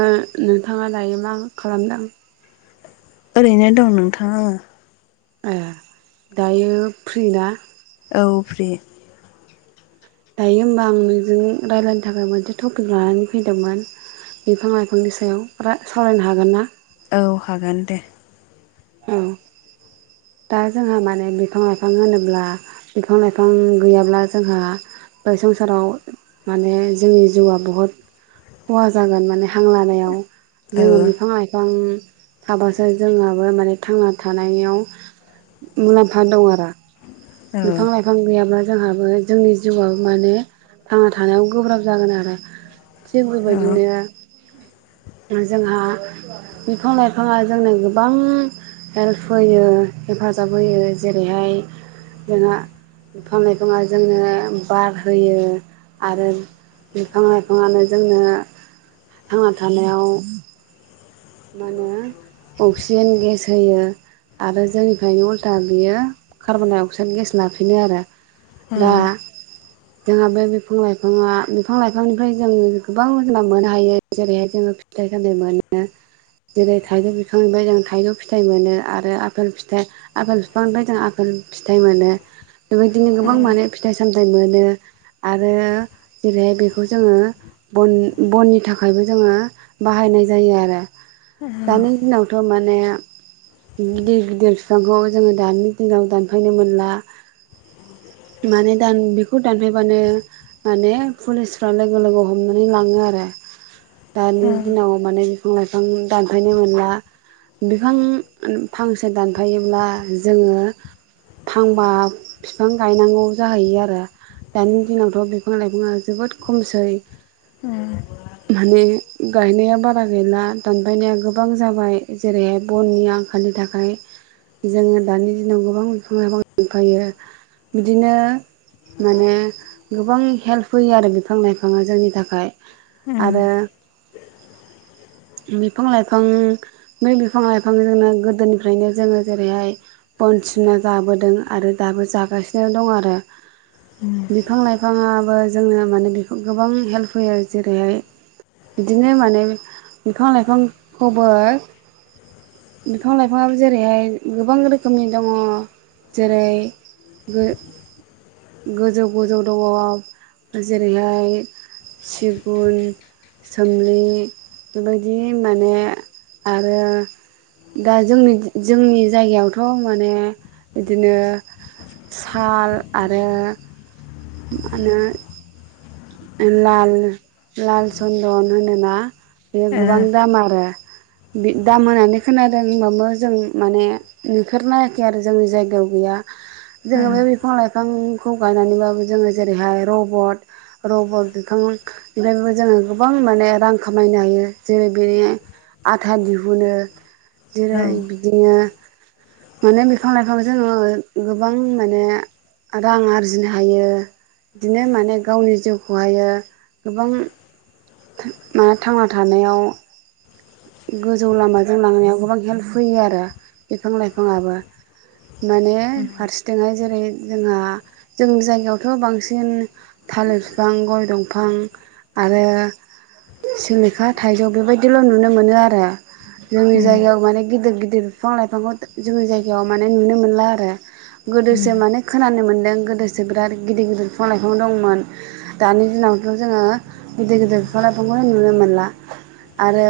ओ नोंथाङा दायो मा खालामदों? ओरैनो दं नोंथां आङो। ए दायो फ्रि ना? औ फ्रि। दायो होमबा आं नोंजों रायजलायनो थाखाय मोनसे टपिक लानानै फैदोंमोन बिफां लाइफांनि सायाव, रा सावरायनो हागोन ना? औ हागोन दे। औ। दा जोंहा माने बिफां लाइफां होनोब्ला बिफां लाइफां गैयाब्ला जोंहा बे संसाराव माने जोंनि जिउआ बहुद खहा जागोन माने हां लानायाव। औ जोङो बिफां लाइफां थाबासो जोंहाबो माने थांना थानायनियाव मुलामफा दं आरो। औ औ बिफां लाइफां गैयाब्ला जोंहाबो जोंनि जिउआव माने थांना थानायाव गोब्राब जागोन आरो। थिग बेबायदिनो जोंहा बिफां लाइफाङा जोंनो गोबां हेल्प होयो एबा हेफाजाब होयो। जेरैहाय जोंहा बिफां लाइफाङा जोंनो बार होयो आरो बिफां लाइफाङानो जोङो थांना थानायाव मा होनो अक्सिजेन गेस होयो आरो जोंनिफ्रायनो उल्था बियो कार्बन डाइ अक्साइड गेस लाफिनो आरो। दा। जोंहा बे बिफां लाइफाङा बिफां लाइफांनिफ्राय जों गोबां मोगोनाय मोननो हायो जेरैहाय जोङो जाय खमनिया मोनो जेरै थाइजौ बिफांनिफ्राय जों थाइजौ फिथाइ मोनो आरो आफेल फिथाइ आफेल बिफांनिफ्राय जों होम फिथाइ मोनो बेबायदिनो गोबां माने फिथाइ सामथायाइ मोनो आरो जेरैहाय बेखौ जोङो बन बननि थाखायबो जोङो बाहायनाय जायो आरो दानि दिनावथ माने गिदिर गिदिर बिफांखौ जोङो दानि दिनाव दानफायनो मोनला माने दान बेखौ दानफैबानो माने पुलिसफ्रा लोगो लोगो हमनानै लाङो आरो। दानि औ दिनाव माने बिफां लाइफां दानफायनो मोनला बिफां फांसे दानफायोब्ला जोङो थांबा बिफां गायनांगौ जाहैयो आरो दानि दिनावथ' बिफां लाइफाङा जोबोद खमसै उम। माने गायनाया बारा गैला दानबायनाया गोबां जाबाय जेरैहाय बननि आंखालनि थाखाय जोङो दानि दिनाव गोबां बिफां लाइफां मोनफायो बिदिनो माने गोबां हेल्प होयो आरो बिफां लाइफाङा जोंनि थाखाय आरो। बिफां लाइफां बै बिफां लाइफां जोंनो गोदोनिफ्रायनो जोङो जेरैहाय बनसिनना जाबोदों आरो दाबो जागासिनो दं आरो। बिफां लाइफाङाबो जोङो माने बेखौ गोबां हेल्प होयो जेरैहाय बिदिनो माने बिफां लाइफांखौबो बिफां लाइफांआबो जेरैहाय गोबां रोखोमनि दङ जेरै गो गोजौ गोजौ दङ जेरैहाय सिगुन सोमलि बेबायदि माने आरो। दा जोंनि जोंनि जायगायावथ' माने बिदिनो साल आरो मा होनो लाल लाल चन्दन होनोना बे गोबां दाम आरो बि दाम होनानै खोनादों होनबाबो जों माने नुफेर नायाखै आरो जोंनि जायगायाव गैया जोङो बे बिफां लाइफांखौ गायनानैबाबो जोङो जेरैहाय रबट रबट बिफां बेफ्रायबो जोङो गोबां माने रां खामायनो हायो जेरै बेनि आथा दिहुनो जेरै बिदिनो माने बिफां लाइफां जोङो गोबां माने रां आरजिनो हायो बिदिनो माने गावनि जिउ बेखौहायो गोबां म थांना थानायाव गोजौ लामाजों लांनायाव गोबां हेल्प होयो आरो बिफां लाइफांआबो माने फारसिथिंहाय जेरै जोंहा जोंनि जायगायावथ' बांसिन थालिर बिफां गय दंफां आरो सिलिखा थाइजौ बेबायदिल' नुनो मोनो आरो जोंनि जायायाव माने गेदिर गदिर बिफां लाइफांखौ जोंनि जायगायाव माने नुनो मोनला आरो गोदोसो माने खोनानो मोन दों गोदोसो बिराद गिदिर गिदिर बिफां लाइफां दंमोन दानि दिनावथ' जोङो गिदिर गिदिर बिफां लाइफांखौनो नुनो मोनला आरो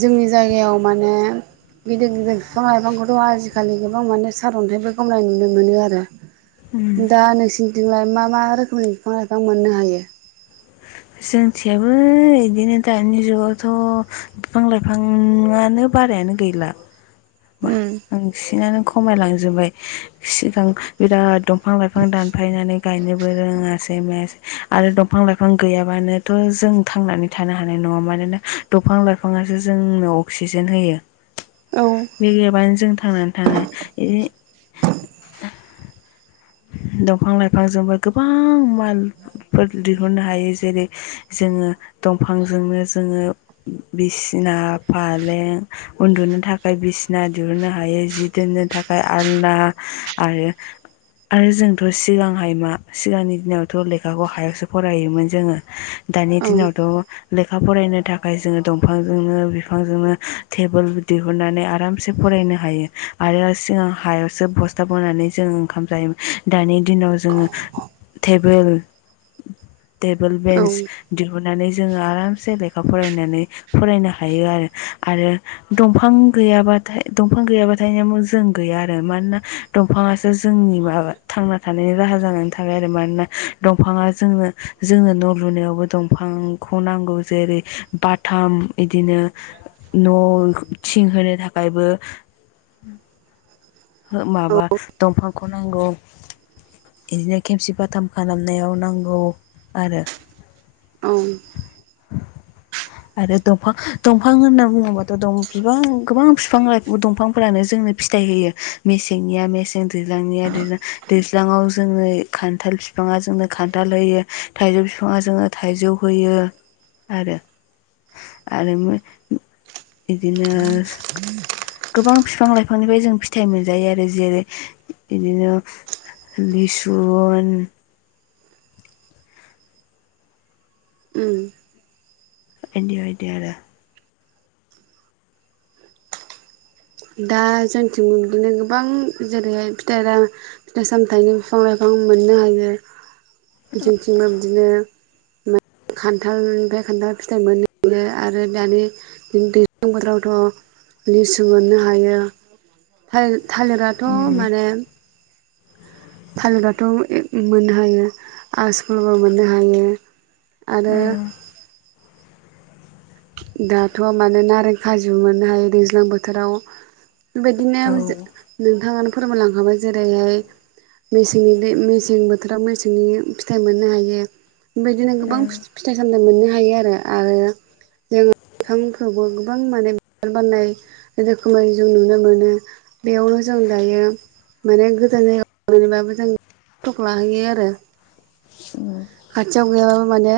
जोंनि जायगायाव माने गिदिर गिदिर बिफां लाइफांखौथ' आजिखालि गोबां माने सारन्थाइबो खमनाय नुनो मोनो आरो दा नोंसिनिथिंलाय मा मा रोखोमनि बिफां लाइफां मोननो हायो? जोंथियाबो बिदिनो दानि जुगावथ' बिफां लाइफांआनो बारायानो गैला। उम बांसिनानो खमायलांजोबबाय सिगां बिराद दं बिफां लाइफां दानफायनानै गायनोबो रोङासै मायासै आरो दंफां लाइफां गैयाबानोथ' जों थांनानै थानो हानाय न नङा मानोना दंफां लाइफाङासो जोंनो अक्सिजेन होयो। औ बे नंङाबानो जों थांनानै थाङो बि दंफां लाइफांजोंबो गोबां मालफोर दिहुननो हायो जेरै- जोङो दंफांजोंनो जोङो बिसिना फालें उन्दुनो थाखाय बिसिना दिहुननो हायो जि दोननो थाखाय आलना आरो आरो जोंथ' सिगांहाय मा सिगांनि दिनावथ' लेखाखौ हायावसो फरायोमोन जोङो दानि औ दिनावथ' लेखा फरायनो थाखाय जोङो दंफांजोंनो बिफांजोंनो टेबोल दिहुननानै आरामसे फरायनो हायो आरो सिगां हायावसो बस्थाब बोनानै जों ओंखाम जायो। दानि दिनाव जोङो टेबोल बेन्स औ दिहुन लेखा फरायनानै फरायनो हायो आरो दंफां ग गैयाबाथाय दंफां गैयाबाथाय जों गैया आरो मानोना दंफाङासो जोंनि माबा थांना थानायनि राहा जानानै थाबाय आरो मानोना दंफाङा जोंनो जोंनो न' लुनायावबो दंफां बिफांखौ नांगौ जेरै बाथाम बिदिनो न' थिंहो थाखायबो माबा दंफांखौ नांगौ बिदिनो खेमसि फाथाम खालामनायाव नांगौ आरो- औ आरो दंफां दंफां होनना बुङोबाथ' बिफां गोबां बिफां दंफांफोरानो- जोंनो फिथाइ होयो मेसेंनिया मेसें दैज्लांनिया दैज्लां- दैज्लाङाव जोङो खान्थाल बिफाङा जोंनो खान्थाल होयो थाइजौ बिफाङा जोंनो थाइजौ- होयो आरो आरो- बिदिनो गोबां बिफां लाइफांनिफ्राय जों फिथाइ मोनजायो आरो जेरै बिदिनो- लिसु उ एदि बादि आरो- दा जोंथिं बिदिनो गोबां जेरैहाय फिथाइ फिथाइ सामथायाइनि बिफां लाइफां गोबां मोननो हायो मिथिंथिंबो बिदिनो खान्थालनिफ्राय खान्थाल फिथाइ मोनोयो आरो दानि दैज्लां बोथोरावथ' लिसु मोननो हायो थालिर आथ' उम माने थालिरिराथ' मोननो हायो आसकुलबो मोननो हायो। आरो- दाथ' माने नारें खाजु मोननो हायो दैज्लां बोथोराव बेबायदिनो औ नोंथाङानो फोरमायलांखाबाय जेरैहाय मेसेंनि दै मेसें बोथोराव मेसेंनि फिथाइ मोननो हायो। बेबायदिनो गोबां फिथाइ सामथाइ मोननो हायो आरो। आरो जोङो बिफांफ्रावबो गोबां माने बिबार बारनाय रोखोमै जों नुनो मोनो। बेयावनो जों जों दायो माने गोजान जायगायाव थांनानैबाबो जों खथ'खौ लाहैयो आरो। खाथियाव गैयाबा माने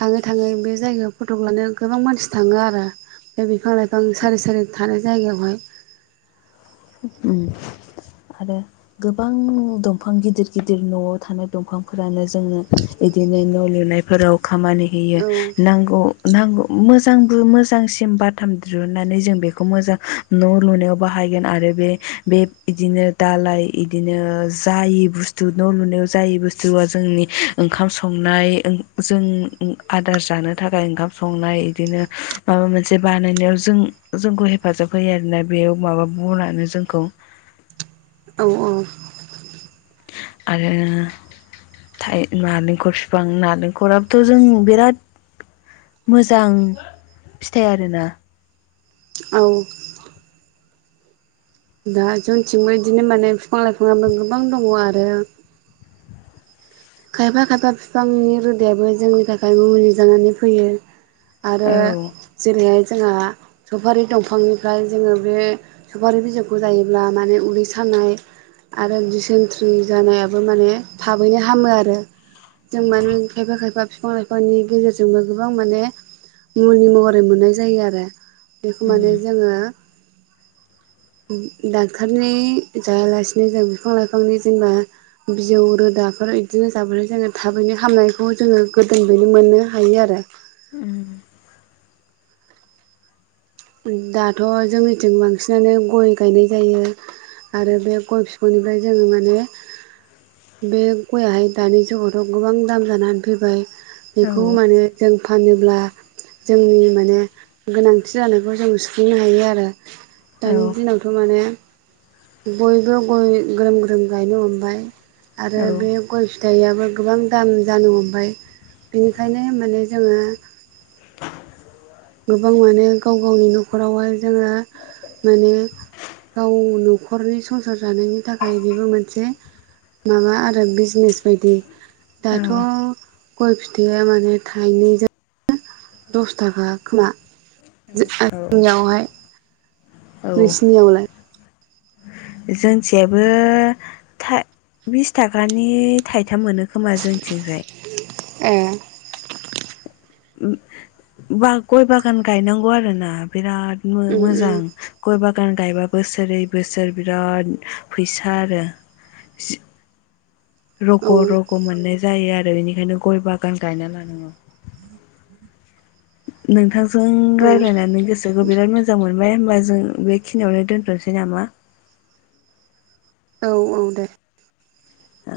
थाङै थाङै बे जायगायाव फट'खौ लानो गोबां मानसि थाङो आरो। बे बिफां लाइफां सारि सारि थानाय जायगायावहाय उम। आरो गोबां दंफां गिदिर गिदिर न'आव थानाय दंफांफोरानो जोङो बि दिनो न' लुनायफोराव खामानि होयो। औ नांगौ नांगौ मोजांबो मोजांसिम बाथाम दिहुनानै जों बेखौ मोजां न' लुनायाव बाहाय गोन आरो बे बे इदिनो दालाय इदिनो जायै बुस्थु न' लुनायाव जायै बुस्थु ओ जोंनि ओंखाम संनाय ओं जों ओं आदार जानो थाखाय ओंखाम संनाय बिनो माबा मोनसे बानायनायाव जों जोंखौ हेफाजाब होयो आरोना बेयाव माबा बनानो जोंखौ औ औ। आरो थाइ-नालेंखर फिफां नालेंखराबोथ' जों बिराद मोजां फिथाइ आरोना। औ दा जोंनिथिंबो बिदिनो माने फिफां लाइफाङाबो गोबां दङ' आरो खायफा खायफा फिफांनि रोदायाबो जोंनि थाखाय मुलि जानानै फैयो। आरो औ जेरैहाय जोंहा सफारि दंफांनिफ्राय जोङो बे सफारि बिजौखौ जायोब्ला माने उदै सा नाय आरो दिसेनथ्रि जानायाबो माने थाबैनो हामो आ रो जों माने खायफा खायफा फिफां लाइफांनि गोहोजोंनो गोबां माने मुलि महरै मोननाय जायो आरो। बेखौ माने उम जोङो डाक्टरनि जायालासिनो जों बिफां लाइफांनि जेनेबा बिजौ रोदाफोर इ दिनो जाबोलय जोङो थाबैनो हामनायखौ जोङो गोदोनिफ्रायनो मोननो हायो आरो। उम दाथ' जोंनिथिं बांसिनानो गय गायनाय जायो। आरो बे गय फिफांनिफ्राय जोङो माने बे गयाहाय दानि जुगावथ' गोबां दाम जानानै फैबाय औ बेखौ माने जों फानोब्ला जोंनि माने गोनांथि जानायखौ जों सुफुंनो हायो आरो। औ दानि दिनावथ' माने बयबो गय ग्रोम ग्रोम गायनो हमबाय। आरो औ बे गय फिथाइयाबो गोबां दाम जानो हमबाय। बेनिखायनो माने जोङो गोबां माने गाव गावनि न'खरावहाय जोङो माने गाव न'खरनि संसार जानायनि थाखाय बेबो मोनसे माबा आरो बिजनेस बायदि। दाथ' औ गय फिथाइया माने थाइनैजों दस थाखा खोमा औ जोंनियावहाय। औ नोंसिनियावलाय? जोंथियाबो बिस थाखानि थाइ थाम मोनो खोमा जोंथिंजाय। ए। बा गय बागान गायनांगौ आरोना बिराद उम उम मो-मोजां गय बा गान गायबा बोसोरै बोसोर बिराद फैसा आरो जि औ रग' रग' मोननाय जायो आरो बेनिखायनो गय बागान गायना लानांगौ। [inaudible] नोंथांजों रायलायनानै गोसोखौ बिराद मोजां मोन बाय होनबा जों बे खिनियावनो दोनथ'नसै नामा? औ औ दे। ओ।